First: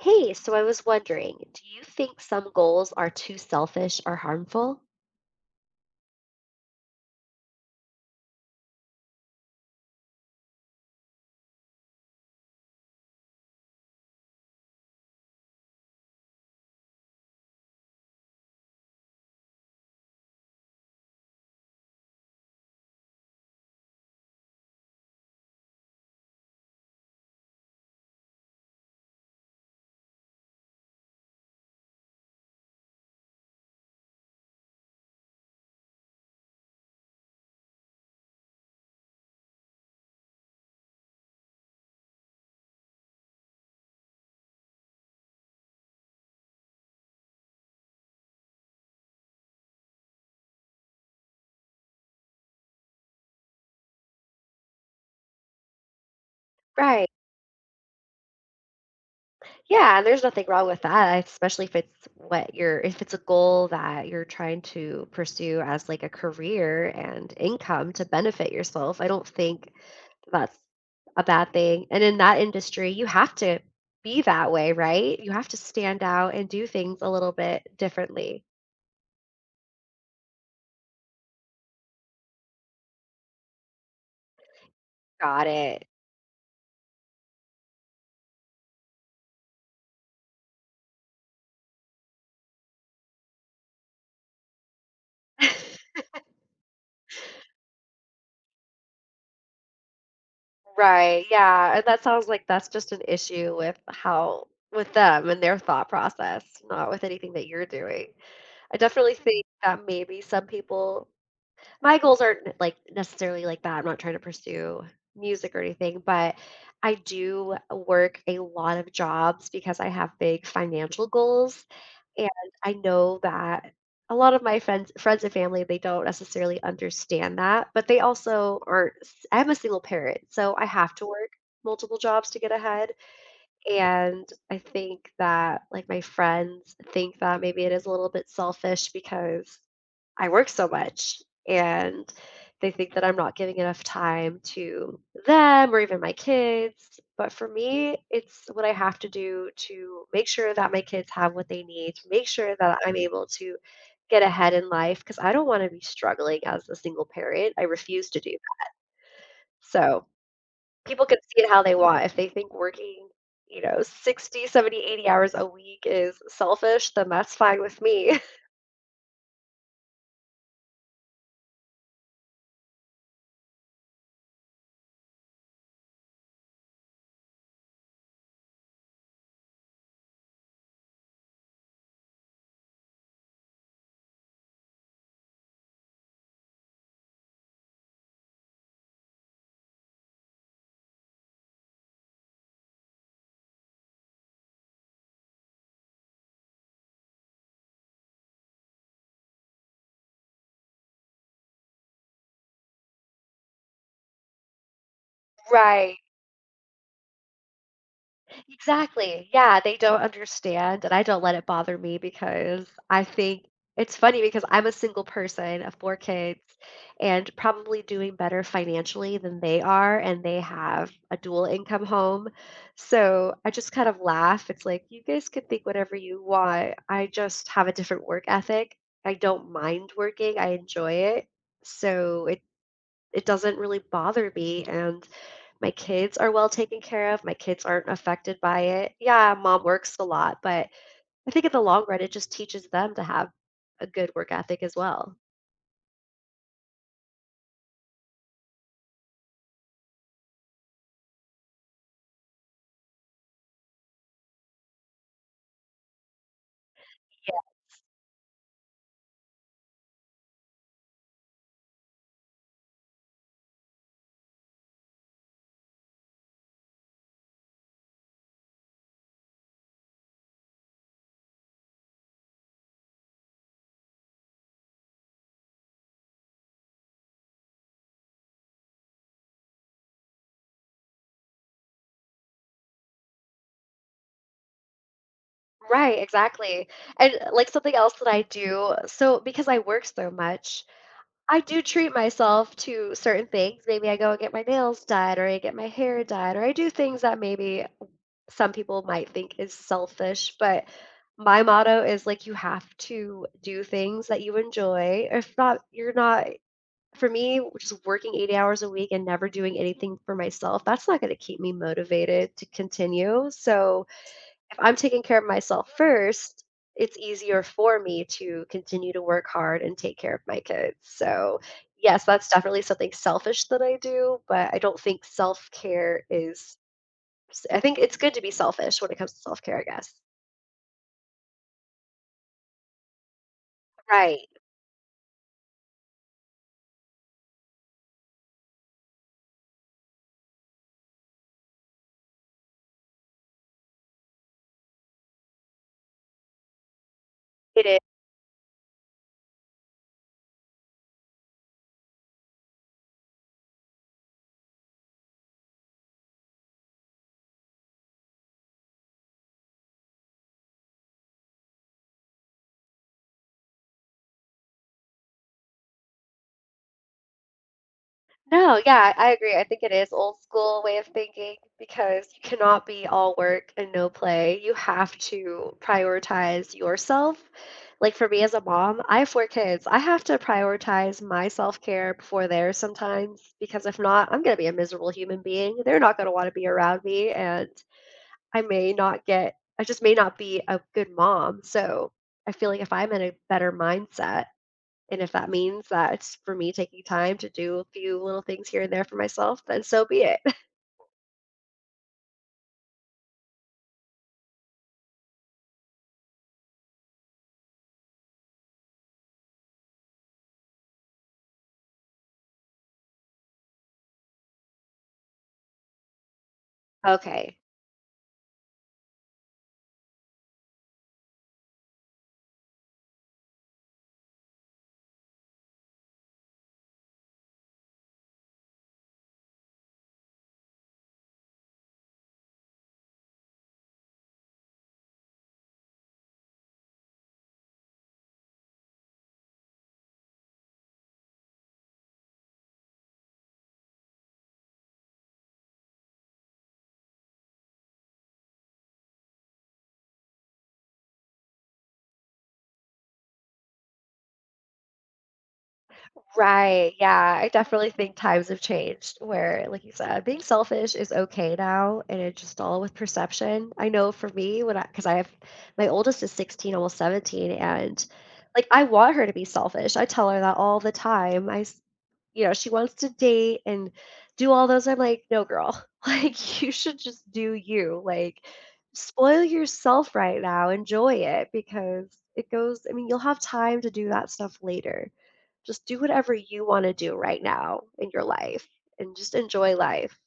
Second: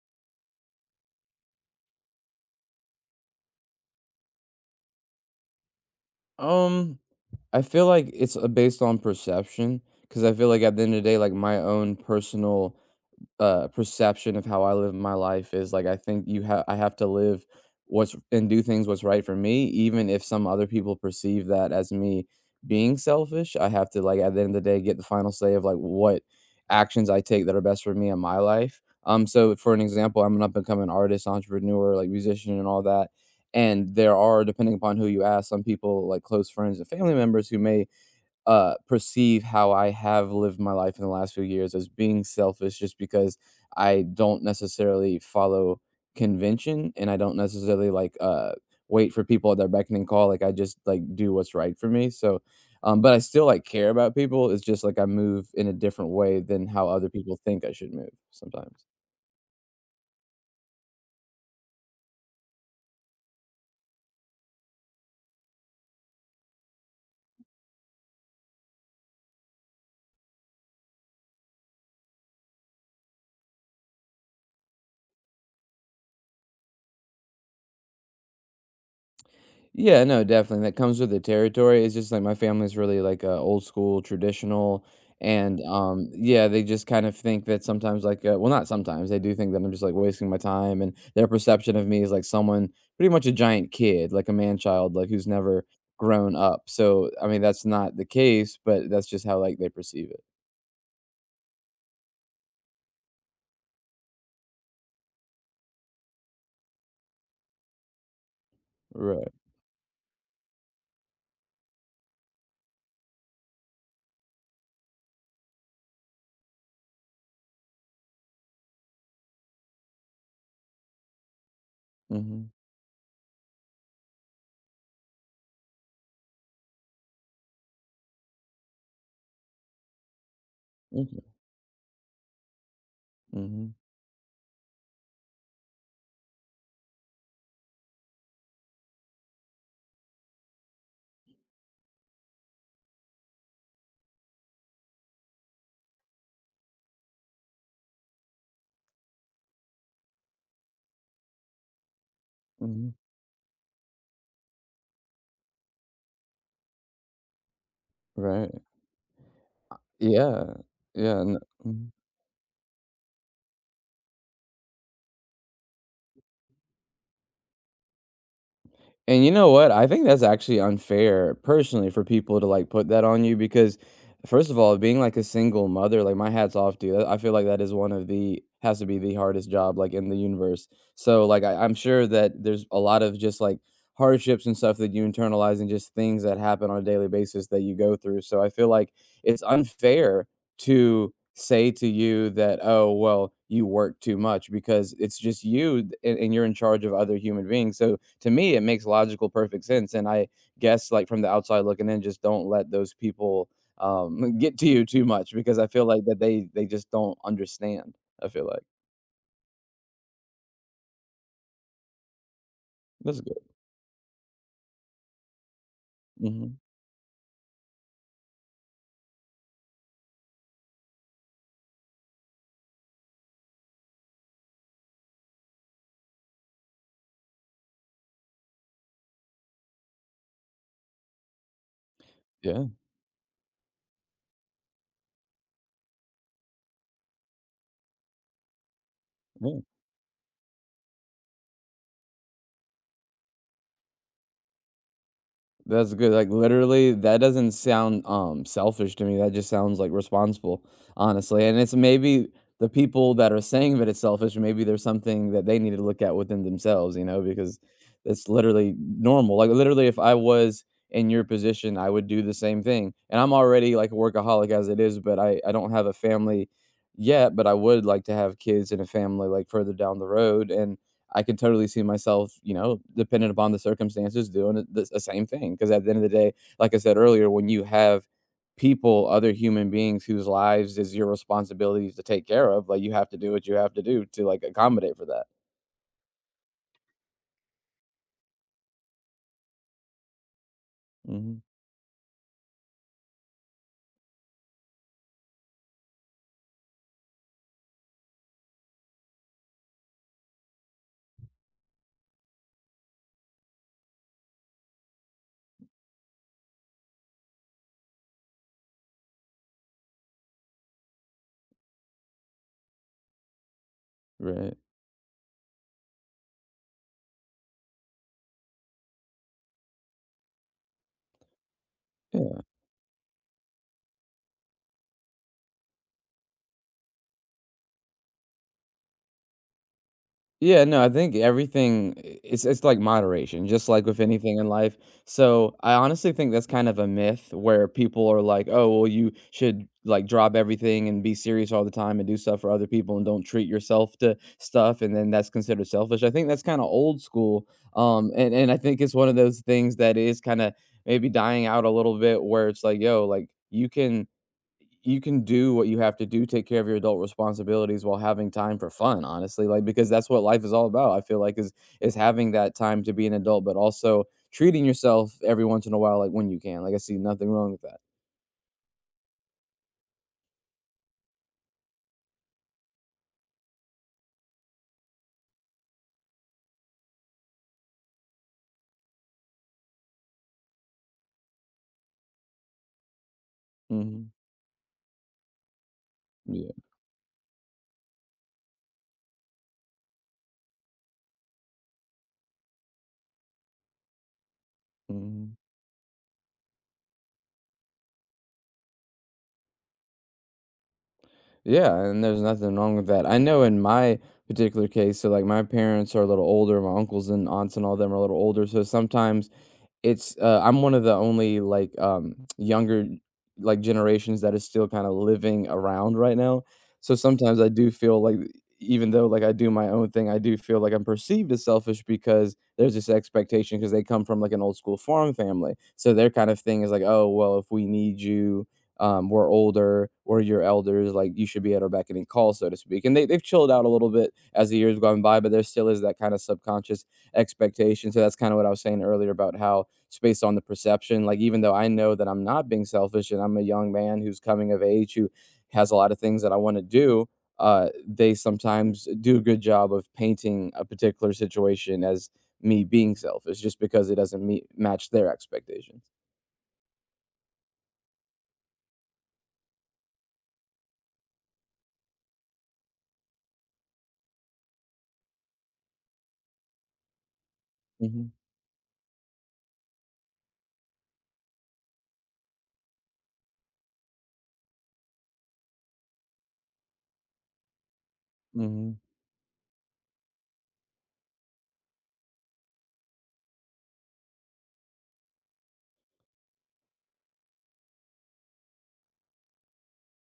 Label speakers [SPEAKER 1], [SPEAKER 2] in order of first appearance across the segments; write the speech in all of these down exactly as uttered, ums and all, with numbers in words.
[SPEAKER 1] Hey, so I was wondering, do you think some goals are too selfish or harmful?
[SPEAKER 2] Um, I feel like it's, uh, based on perception, because I feel like at the end of the day, like, my own personal uh, perception of how I live my life is like I think you have I have to live what's and do things what's right for me, even if some other people perceive that as me being selfish. I have to like at the end of the day get the final say of like what actions I take that are best for me in my life. Um, so for an example, I'm an up and coming artist, entrepreneur, like musician, and all that. And there are, depending upon who you ask, some people like close friends and family members who may uh, perceive how I have lived my life in the last few years as being selfish just because I don't necessarily follow convention and I don't necessarily like uh, wait for people at their beckoning call. Like I just like do what's right for me. So, um, but I still like care about people. It's just like I move in a different way than how other
[SPEAKER 1] Right.
[SPEAKER 2] people think I should move sometimes.
[SPEAKER 1] Yeah, and there's nothing wrong with that, especially if it's what you're if it's a goal that you're trying to pursue as like a career and income to benefit yourself. I don't think that's a bad thing. And in that industry, you have to be that way, right? You have to stand out and do things a little bit differently.
[SPEAKER 2] Yeah, no, definitely. That comes with the territory. It's just like my family's really like uh, old school, traditional,
[SPEAKER 1] Got
[SPEAKER 2] and
[SPEAKER 1] it.
[SPEAKER 2] um, yeah, they just kind of think that sometimes, like, uh, well, not sometimes, they do think that I'm just like wasting my time, and their perception of me is like someone pretty much a giant kid, like a man child, like who's never grown up. So, I mean, that's not the case, but that's just how like they perceive it.
[SPEAKER 1] Right, yeah, and that sounds like that's just an issue with how with them and their thought process, not with anything that you're doing. I definitely
[SPEAKER 2] Right.
[SPEAKER 1] think that maybe some people my goals aren't like necessarily like that. I'm not trying to pursue music or anything, but I do work a lot of jobs because I have big financial goals. And
[SPEAKER 2] Mm-hmm.
[SPEAKER 1] I know that a lot of my friends friends and family, they don't necessarily understand that, but they also aren't s- I'm a single parent, so I have to
[SPEAKER 2] Okay.
[SPEAKER 1] work multiple jobs to get ahead.
[SPEAKER 2] Mm-hmm.
[SPEAKER 1] And I think that like my friends think that maybe it is a little bit selfish because I work so much and they think that I'm not giving enough time to them or even my kids. But for me, it's what I have to do to make sure that my kids have what they need, to make sure that
[SPEAKER 2] Mm-hmm.
[SPEAKER 1] I'm able to get ahead in life because I don't want to be struggling as a single parent. I refuse to do
[SPEAKER 2] Right.
[SPEAKER 1] that. So
[SPEAKER 2] Yeah.
[SPEAKER 1] people can
[SPEAKER 2] Yeah. No.
[SPEAKER 1] see it how they want. If they think working, you know, sixty, seventy, eighty hours a week is selfish, then that's fine with me.
[SPEAKER 2] And you know what? I think that's actually unfair personally for people to like put that on you because first of all, being like a single mother, like my hat's off to you. That- I feel like that is one of the has to be the hardest job like in the universe. So like I, I'm sure that there's a lot of just like hardships and stuff that you internalize and just things that happen on a daily basis that you go through. So I feel like it's unfair to say to you that, "Oh, well, you work too much," because it's just you th- and, and you're in charge of other human beings. So to me, it makes logical, perfect sense. And I guess, like from the outside looking in, just don't let those people um, get to you too much because I feel
[SPEAKER 1] Right.
[SPEAKER 2] like that they they just don't understand. I feel like
[SPEAKER 1] Exactly. Yeah, they don't understand, and I don't let it bother me because I
[SPEAKER 2] that's good.
[SPEAKER 1] think it's funny because I'm a single person of four kids
[SPEAKER 2] Hmm.
[SPEAKER 1] and probably doing better financially than they are, and they have a dual income home. So I just kind of laugh. It's like, you guys can think whatever you want. I just have a different work ethic. I don't mind working. I enjoy it. So it
[SPEAKER 2] Yeah,
[SPEAKER 1] it doesn't really bother me and my kids are well taken care of, my kids aren't affected by it. Yeah,
[SPEAKER 2] yeah.
[SPEAKER 1] mom works a lot, but I think in the long run, it just teaches them to have a good work ethic as well.
[SPEAKER 2] That's good, like, literally, that doesn't sound, um, selfish to me, that just sounds, like, responsible, honestly, and it's maybe the people that are saying that it's selfish, maybe there's something that they need to look at within themselves, you know, because it's literally normal, like, literally, if I was in your position, I would do the same thing, and I'm already, like, a workaholic as it is, but I I don't have a family yet, but I would like to have kids and a family, like, further down the road, and I could totally see myself, you know, dependent upon the circumstances, doing it the the same thing. Because at the end of the day, like I said earlier, when you have people, other human beings whose lives is your responsibilities to take care of, like you have to do what you have to do to like accommodate for that.
[SPEAKER 1] Right, exactly. And uh, like something else that I do, so because I work so much, I
[SPEAKER 2] Hmm.
[SPEAKER 1] do treat myself to certain things. Maybe I go and get my nails dyed, or I get my hair dyed, or I do things that maybe some people might think is selfish, but my motto is like you have to do things that you enjoy. If not, you're not for me, just working eighty hours a week and never doing anything for myself, that's not going to keep me motivated to continue. So,
[SPEAKER 2] Right.
[SPEAKER 1] if I'm taking care of myself first, it's easier for me to continue to work hard and take care of my kids. So, yes, that's definitely something selfish that I do, but I don't think self care is, I think it's good to be selfish when it comes to self care, I guess.
[SPEAKER 2] Yeah, no, I think everything I it's it's like moderation, just like with
[SPEAKER 1] Right.
[SPEAKER 2] anything in life. So, I honestly think that's kind of a myth where people are like, "Oh, well, you should, like, drop everything and be serious all the time and do stuff for other people and don't treat yourself to stuff," and then that's considered selfish. I think that's kinda old school,
[SPEAKER 1] It is.
[SPEAKER 2] um, and and I think it's one of those things that is kinda maybe dying out a little bit where it's like, "Yo, like, you can" you can do what you have to do, take care of your adult responsibilities while having time for fun, honestly, like, because that's what life is all about, I feel like, is is having that time to be an adult, but also treating yourself every once in a while, like, when you can, like, I see nothing wrong with that.
[SPEAKER 1] No, yeah, I agree. I think it is old school way of thinking because you cannot be all work and no play. You have to prioritize yourself. Like for me as a mom, I have four kids. I have to prioritize my self-care before theirs sometimes because if not,
[SPEAKER 2] Mhm.
[SPEAKER 1] I'm going to be a miserable human being. They're not going to want to be
[SPEAKER 2] Yeah.
[SPEAKER 1] around me and I may not get I just may not be a good mom. So, I feel like if I'm in a better mindset, and if that
[SPEAKER 2] Mhm.
[SPEAKER 1] means that it's for me taking time to do a few little things here and there for myself, then so be it.
[SPEAKER 2] Yeah, and there's nothing wrong with that. I know in my particular case, so, like, my parents are a little older, my uncles and aunts and all them are a little older, so sometimes It's, uh I'm one of the only, like, um, younger, like, generations that is still kinda living around right now, so
[SPEAKER 1] Okay.
[SPEAKER 2] sometimes I do feel like even though, like, I do my own thing, I do feel like I'm perceived as selfish because there's this expectation because they come from, like, an old school farm family, so their kind of thing is like, "Oh, well, if we need you, um, we're older, or your elders, like, you should be at our beck and call," so to speak, and they they've chilled out a little bit as the years gone by, but there still is that kinda subconscious expectations. So that's kind of what I was saying earlier about how it's based on the perception. Like, even though I know that I'm not being selfish and I'm a young man who's coming of age who has a lot of things that I want to do, uh, they sometimes do a good job of painting a particular situation as me being selfish just because it doesn't meet, match their expectations.
[SPEAKER 1] Right. Yeah. I definitely think times have changed where, like you said, being selfish is okay now. And it's just all with perception. I know for me, when I, because I have my oldest is sixteen, almost seventeen. And
[SPEAKER 2] Hmm.
[SPEAKER 1] like I want her to be selfish. I tell her that all the time. I, s- you know, she wants to date and do all those. I'm like, no, girl, like, you should just do you. Like,
[SPEAKER 2] Hmm.
[SPEAKER 1] spoil yourself right now. Enjoy it because it goes, I mean, you'll have time to do that stuff later. Just do whatever you want to do right now in your life and just enjoy life.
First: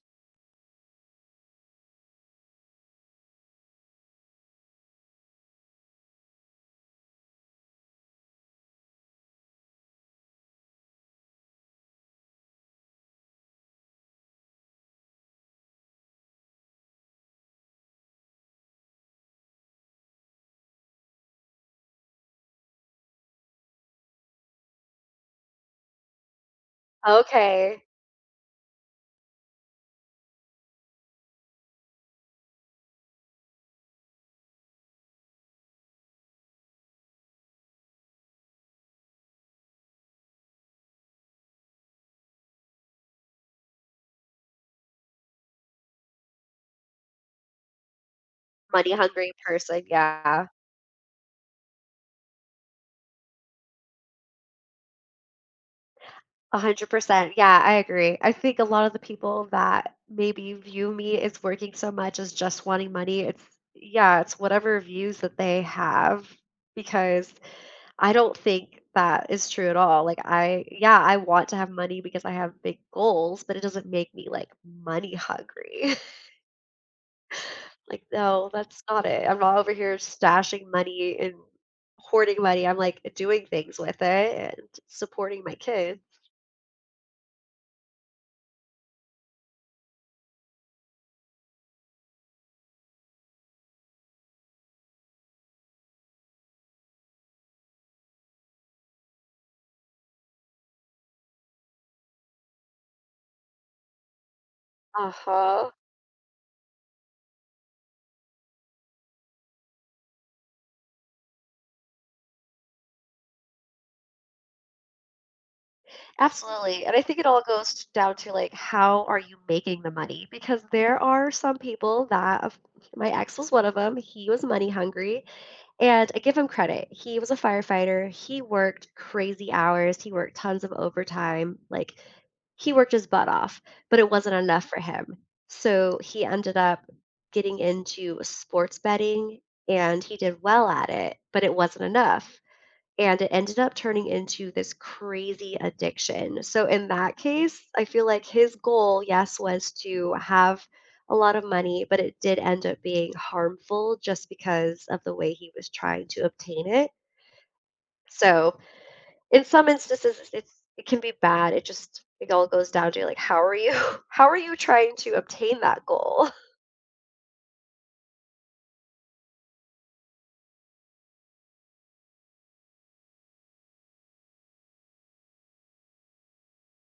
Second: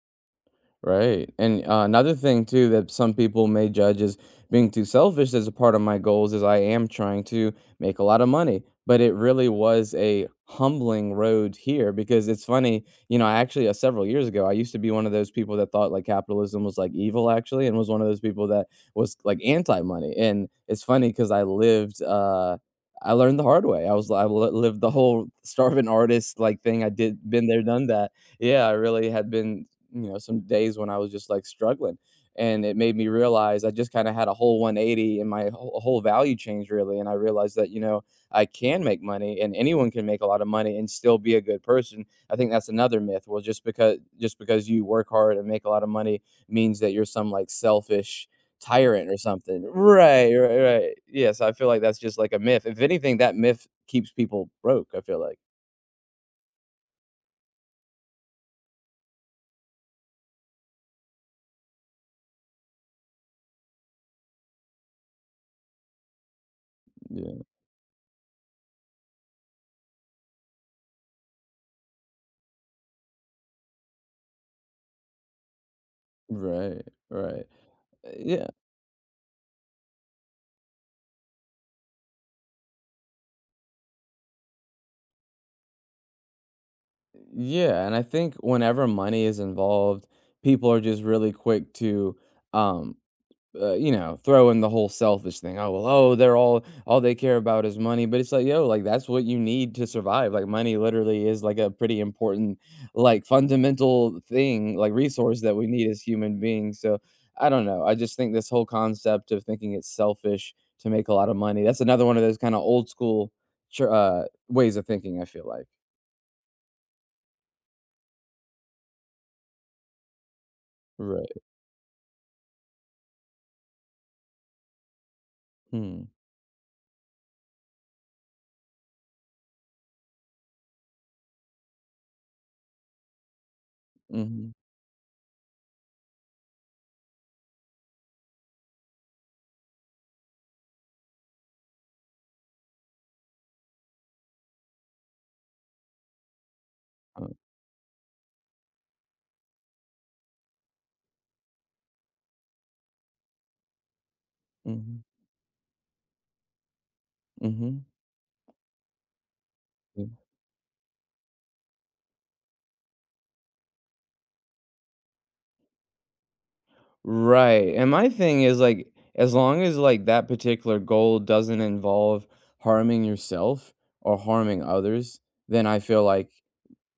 [SPEAKER 2] Right. And uh, another thing too that some people may judge as being too selfish as a part of my goals is I am trying to make a lot of money. But it really was a humbling road here because it's funny, you know, I actually uh, several years ago, I used to be one of those people that thought like capitalism was like evil actually and was one of those people that was like anti-money. And it's funny because I lived uh I learned the hard way. I was I li- lived the whole starving artist like thing. I did been there,
[SPEAKER 1] Okay.
[SPEAKER 2] done that, yeah, I really had been, you know, some days when I was just like struggling. And it made me realize I just kind of had a whole one eighty and my whole, whole value change really. And I realized that, you know, I can make money and anyone can make a lot of money and still be a good person. I think that's another myth. Well, just because just because you work hard and make a lot of money means that you're some like selfish
[SPEAKER 1] Money
[SPEAKER 2] tyrant or
[SPEAKER 1] hungry
[SPEAKER 2] something.
[SPEAKER 1] person.
[SPEAKER 2] Right,
[SPEAKER 1] Yeah.
[SPEAKER 2] right, right. Yes, I feel like that's just like a myth. If anything, that myth keeps people broke, I feel like.
[SPEAKER 1] one hundred percent. Yeah, I agree. I think a lot of the people that maybe view me as working so much as just wanting money, it's yeah, it's whatever views that they have because
[SPEAKER 2] Yeah.
[SPEAKER 1] I don't think that is true at all. Like I yeah, I want to have money because I have big goals, but it doesn't make me like money hungry.
[SPEAKER 2] Right, right.
[SPEAKER 1] Like
[SPEAKER 2] Uh, Yeah.
[SPEAKER 1] no, that's not it. I'm not over here stashing money and hoarding money. I'm like doing things with it and supporting my kids.
[SPEAKER 2] Yeah, and I think whenever money is involved, people are just really quick to, um, uh, you know, throw in the whole selfish thing. Oh well, oh they're all all they care about is money, but it's like yo, like that's what you need to survive. Like money literally is like a pretty important, like fundamental thing, like resource that we
[SPEAKER 1] Uh-huh.
[SPEAKER 2] need as human beings. So I don't know. I just think this whole concept of thinking it's selfish to make a lot of money. That's another one of those kind of old school, tr- uh, ways of thinking. I feel like
[SPEAKER 1] Absolutely. And I think it all goes down to like how are you making the money? Because there are
[SPEAKER 2] right.
[SPEAKER 1] some people that of- my ex was one of them. He was money hungry,
[SPEAKER 2] Hmm.
[SPEAKER 1] and I give him credit. He was a firefighter. He worked crazy hours. He worked tons of overtime. Like he worked his butt off, but it wasn't
[SPEAKER 2] Mhm,
[SPEAKER 1] enough for him. So he ended up getting into sports betting and he did well at it, but it wasn't enough and it ended up turning into this crazy addiction. So in that
[SPEAKER 2] uh,
[SPEAKER 1] case, I feel like his goal, yes, was to have a lot of money, but it did end up being harmful just because of
[SPEAKER 2] mhm,
[SPEAKER 1] the way he was trying to obtain it.
[SPEAKER 2] mhm,
[SPEAKER 1] So in some
[SPEAKER 2] yeah.
[SPEAKER 1] instances, it's it's- it can be bad. It just it all goes down to like how are you how are you trying to obtain that goal?
[SPEAKER 2] Right, and my thing is, like, as long as, like, that particular goal doesn't involve harming yourself or harming others, then I feel like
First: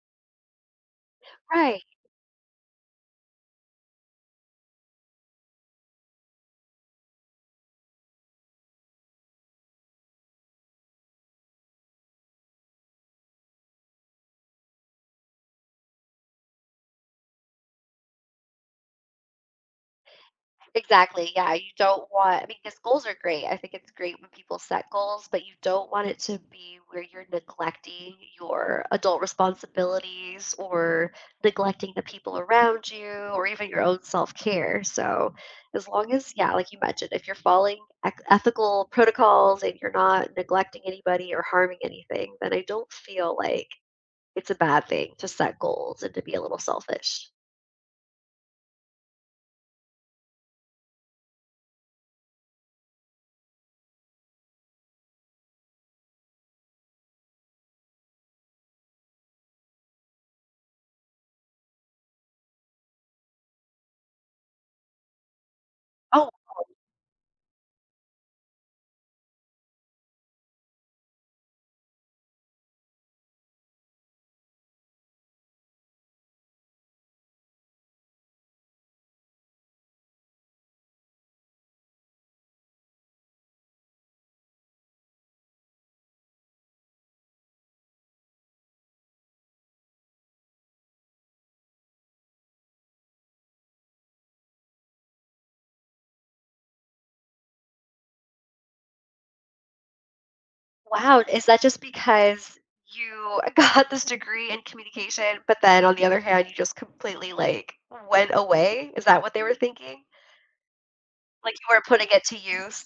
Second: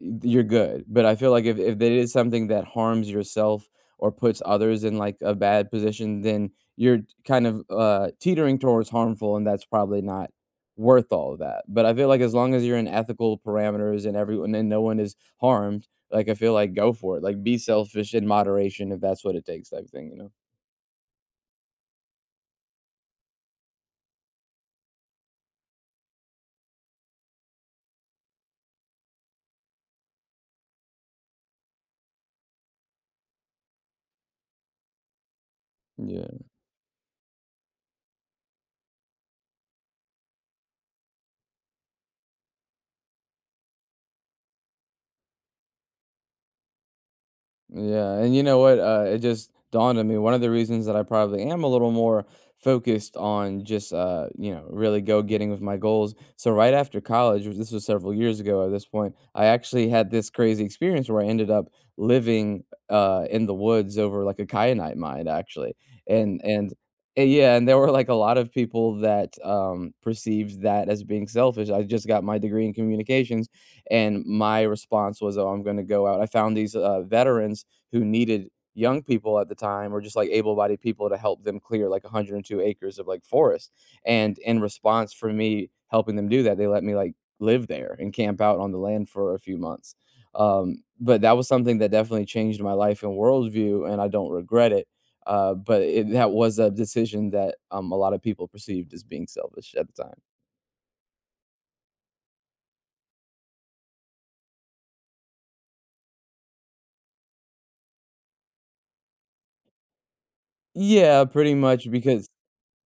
[SPEAKER 2] you're good, but I feel like if if
[SPEAKER 1] Right.
[SPEAKER 2] that is something that harms yourself or puts others in, like, a bad position, then you're kind of, uh, teetering towards harmful, and that's probably not worth all of that, but I feel like as long as you're in ethical parameters and everyone and no one is harmed, like, I feel like go for it, like, be selfish in moderation if that's what it takes type thing, you know?
[SPEAKER 1] Exactly, yeah, you don't want I mean, because goals are great. I think it's great when people set goals, but you don't want it to be where you're neglecting your adult responsibilities or neglecting the people around you or even your own self-care. So, as long as
[SPEAKER 2] Yeah.
[SPEAKER 1] yeah, like you mentioned, if you're following ec ethical protocols and you're not neglecting anybody or harming anything, then I don't feel like it's a bad thing to set goals and to be a little selfish.
[SPEAKER 2] Yeah, and you know what? Uh, it just dawned on me. One of the reasons that I probably am a little more focused on just uh, you know, really go getting with my goals. So right after college, which this was several years ago at this point, I actually had this crazy experience where I ended up living uh in the woods over like a kyanite mine actually.
[SPEAKER 1] Oh,
[SPEAKER 2] And and eh, yeah, and there were like a lot of people that um perceived that as being selfish. I just got my degree in communications and my response was, "Oh, I'm going to go out." I found these uh, veterans who needed young people at the time, or just like able-bodied people to help them clear like a hundred and two acres of like forest. And in response for me helping them do that, they let me like live there and camp out on the land for a few months. Um, but that was something that definitely changed my life and worldview, and I don't regret it. Uh, but it, that was a decision that um, a lot of people perceived as being selfish at the time.
[SPEAKER 1] wow, is that just because you got this degree in communication, but then on the other hand, you just completely, like, went away? Is that what they were thinking?
[SPEAKER 2] Yeah,
[SPEAKER 1] Like,
[SPEAKER 2] pretty
[SPEAKER 1] you weren't
[SPEAKER 2] much
[SPEAKER 1] putting it
[SPEAKER 2] because
[SPEAKER 1] to use?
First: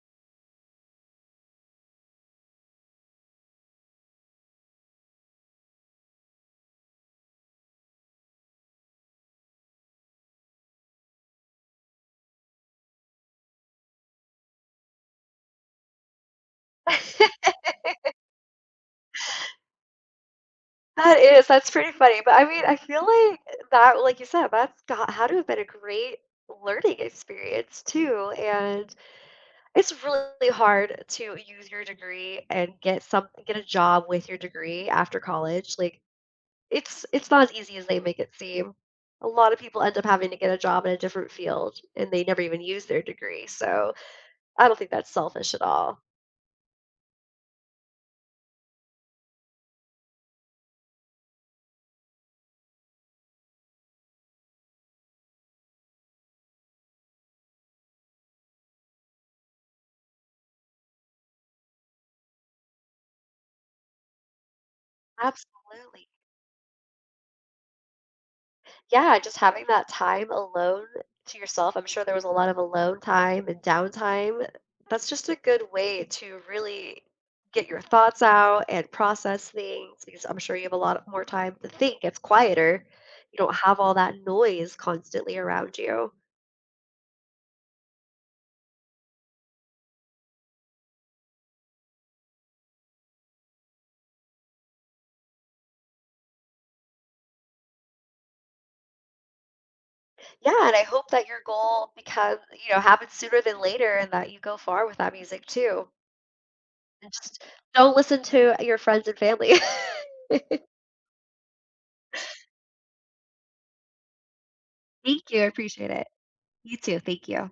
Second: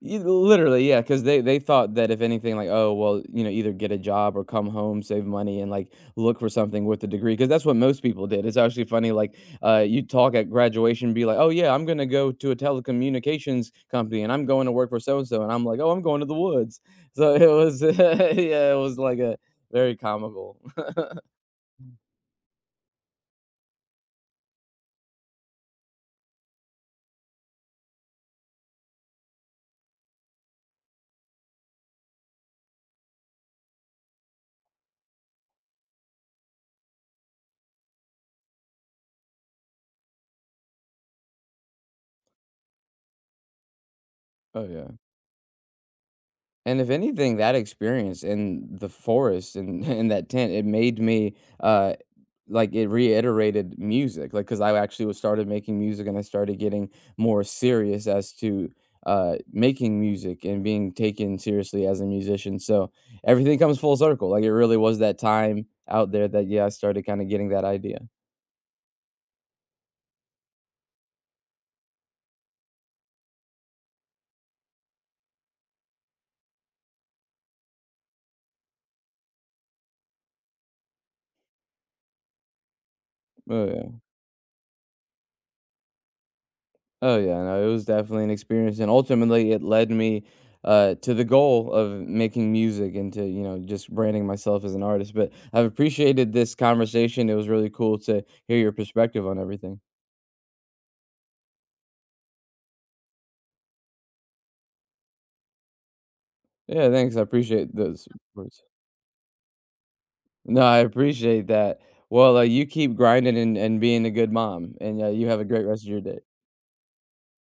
[SPEAKER 2] Y literally, yeah, because they they thought that if anything, like, "Oh, well, you know, either get a job or come home, save money, and, like, look for something with a degree, because that's what most people did. It's actually funny, like, uh, you talk at graduation, be like, "Oh, yeah, I'm gonna go to a telecommunications company, and I'm going to work for so and so," and I'm like, "Oh, I'm going to the woods." So it was yeah, it was like a very comical.
[SPEAKER 1] That is, that's pretty funny, but I mean, I feel like that like you said, that's got had to have been a great learning experience too, and it's really hard to use your degree and get some get a job with your degree after college, like It's it's not as easy as they make it seem. A lot of people end up having to get a job in a different field, and they never even use their degree, so
[SPEAKER 2] Oh,
[SPEAKER 1] I don't
[SPEAKER 2] yeah.
[SPEAKER 1] think that's selfish at all.
[SPEAKER 2] And if anything, that experience in the forest and in that tent, it made me, uh Like, it reiterated music, like because I actually was started making music, and I started getting more serious as to, uh, making music and being taken seriously as a musician, so everything comes full circle, like, it really was that time
[SPEAKER 1] Absolutely.
[SPEAKER 2] out there that, yeah, I started kinda getting that idea.
[SPEAKER 1] Yeah, just having that time alone to yourself, I'm sure there was a lot of alone time and downtime. That's just a good way to really get your thoughts out and process things because I'm sure you have a lot more time to think. It's quieter. You don't
[SPEAKER 2] Oh,
[SPEAKER 1] have all
[SPEAKER 2] yeah.
[SPEAKER 1] that noise constantly around you.
[SPEAKER 2] Oh, yeah, no, it was definitely an experience, and ultimately, it led me, uh, to the goal of making music and to, you know, just branding myself as an artist, but I've appreciated this conversation, it was really cool to hear your perspective on everything.
[SPEAKER 1] Yeah, and I hope that your goal becomes, you know, happens sooner than later and that you go far with that music too.
[SPEAKER 2] Yeah,
[SPEAKER 1] And
[SPEAKER 2] thanks. I
[SPEAKER 1] just
[SPEAKER 2] appreciate
[SPEAKER 1] don't
[SPEAKER 2] those
[SPEAKER 1] listen to
[SPEAKER 2] words.
[SPEAKER 1] your friends and family.
[SPEAKER 2] No, I appreciate that. Well, uh, you keep grinding and and being a good mom, and, uh, you
[SPEAKER 1] Thank
[SPEAKER 2] have
[SPEAKER 1] you,
[SPEAKER 2] a
[SPEAKER 1] I
[SPEAKER 2] great rest of
[SPEAKER 1] appreciate
[SPEAKER 2] your
[SPEAKER 1] it.
[SPEAKER 2] day.
[SPEAKER 1] You too, thank you.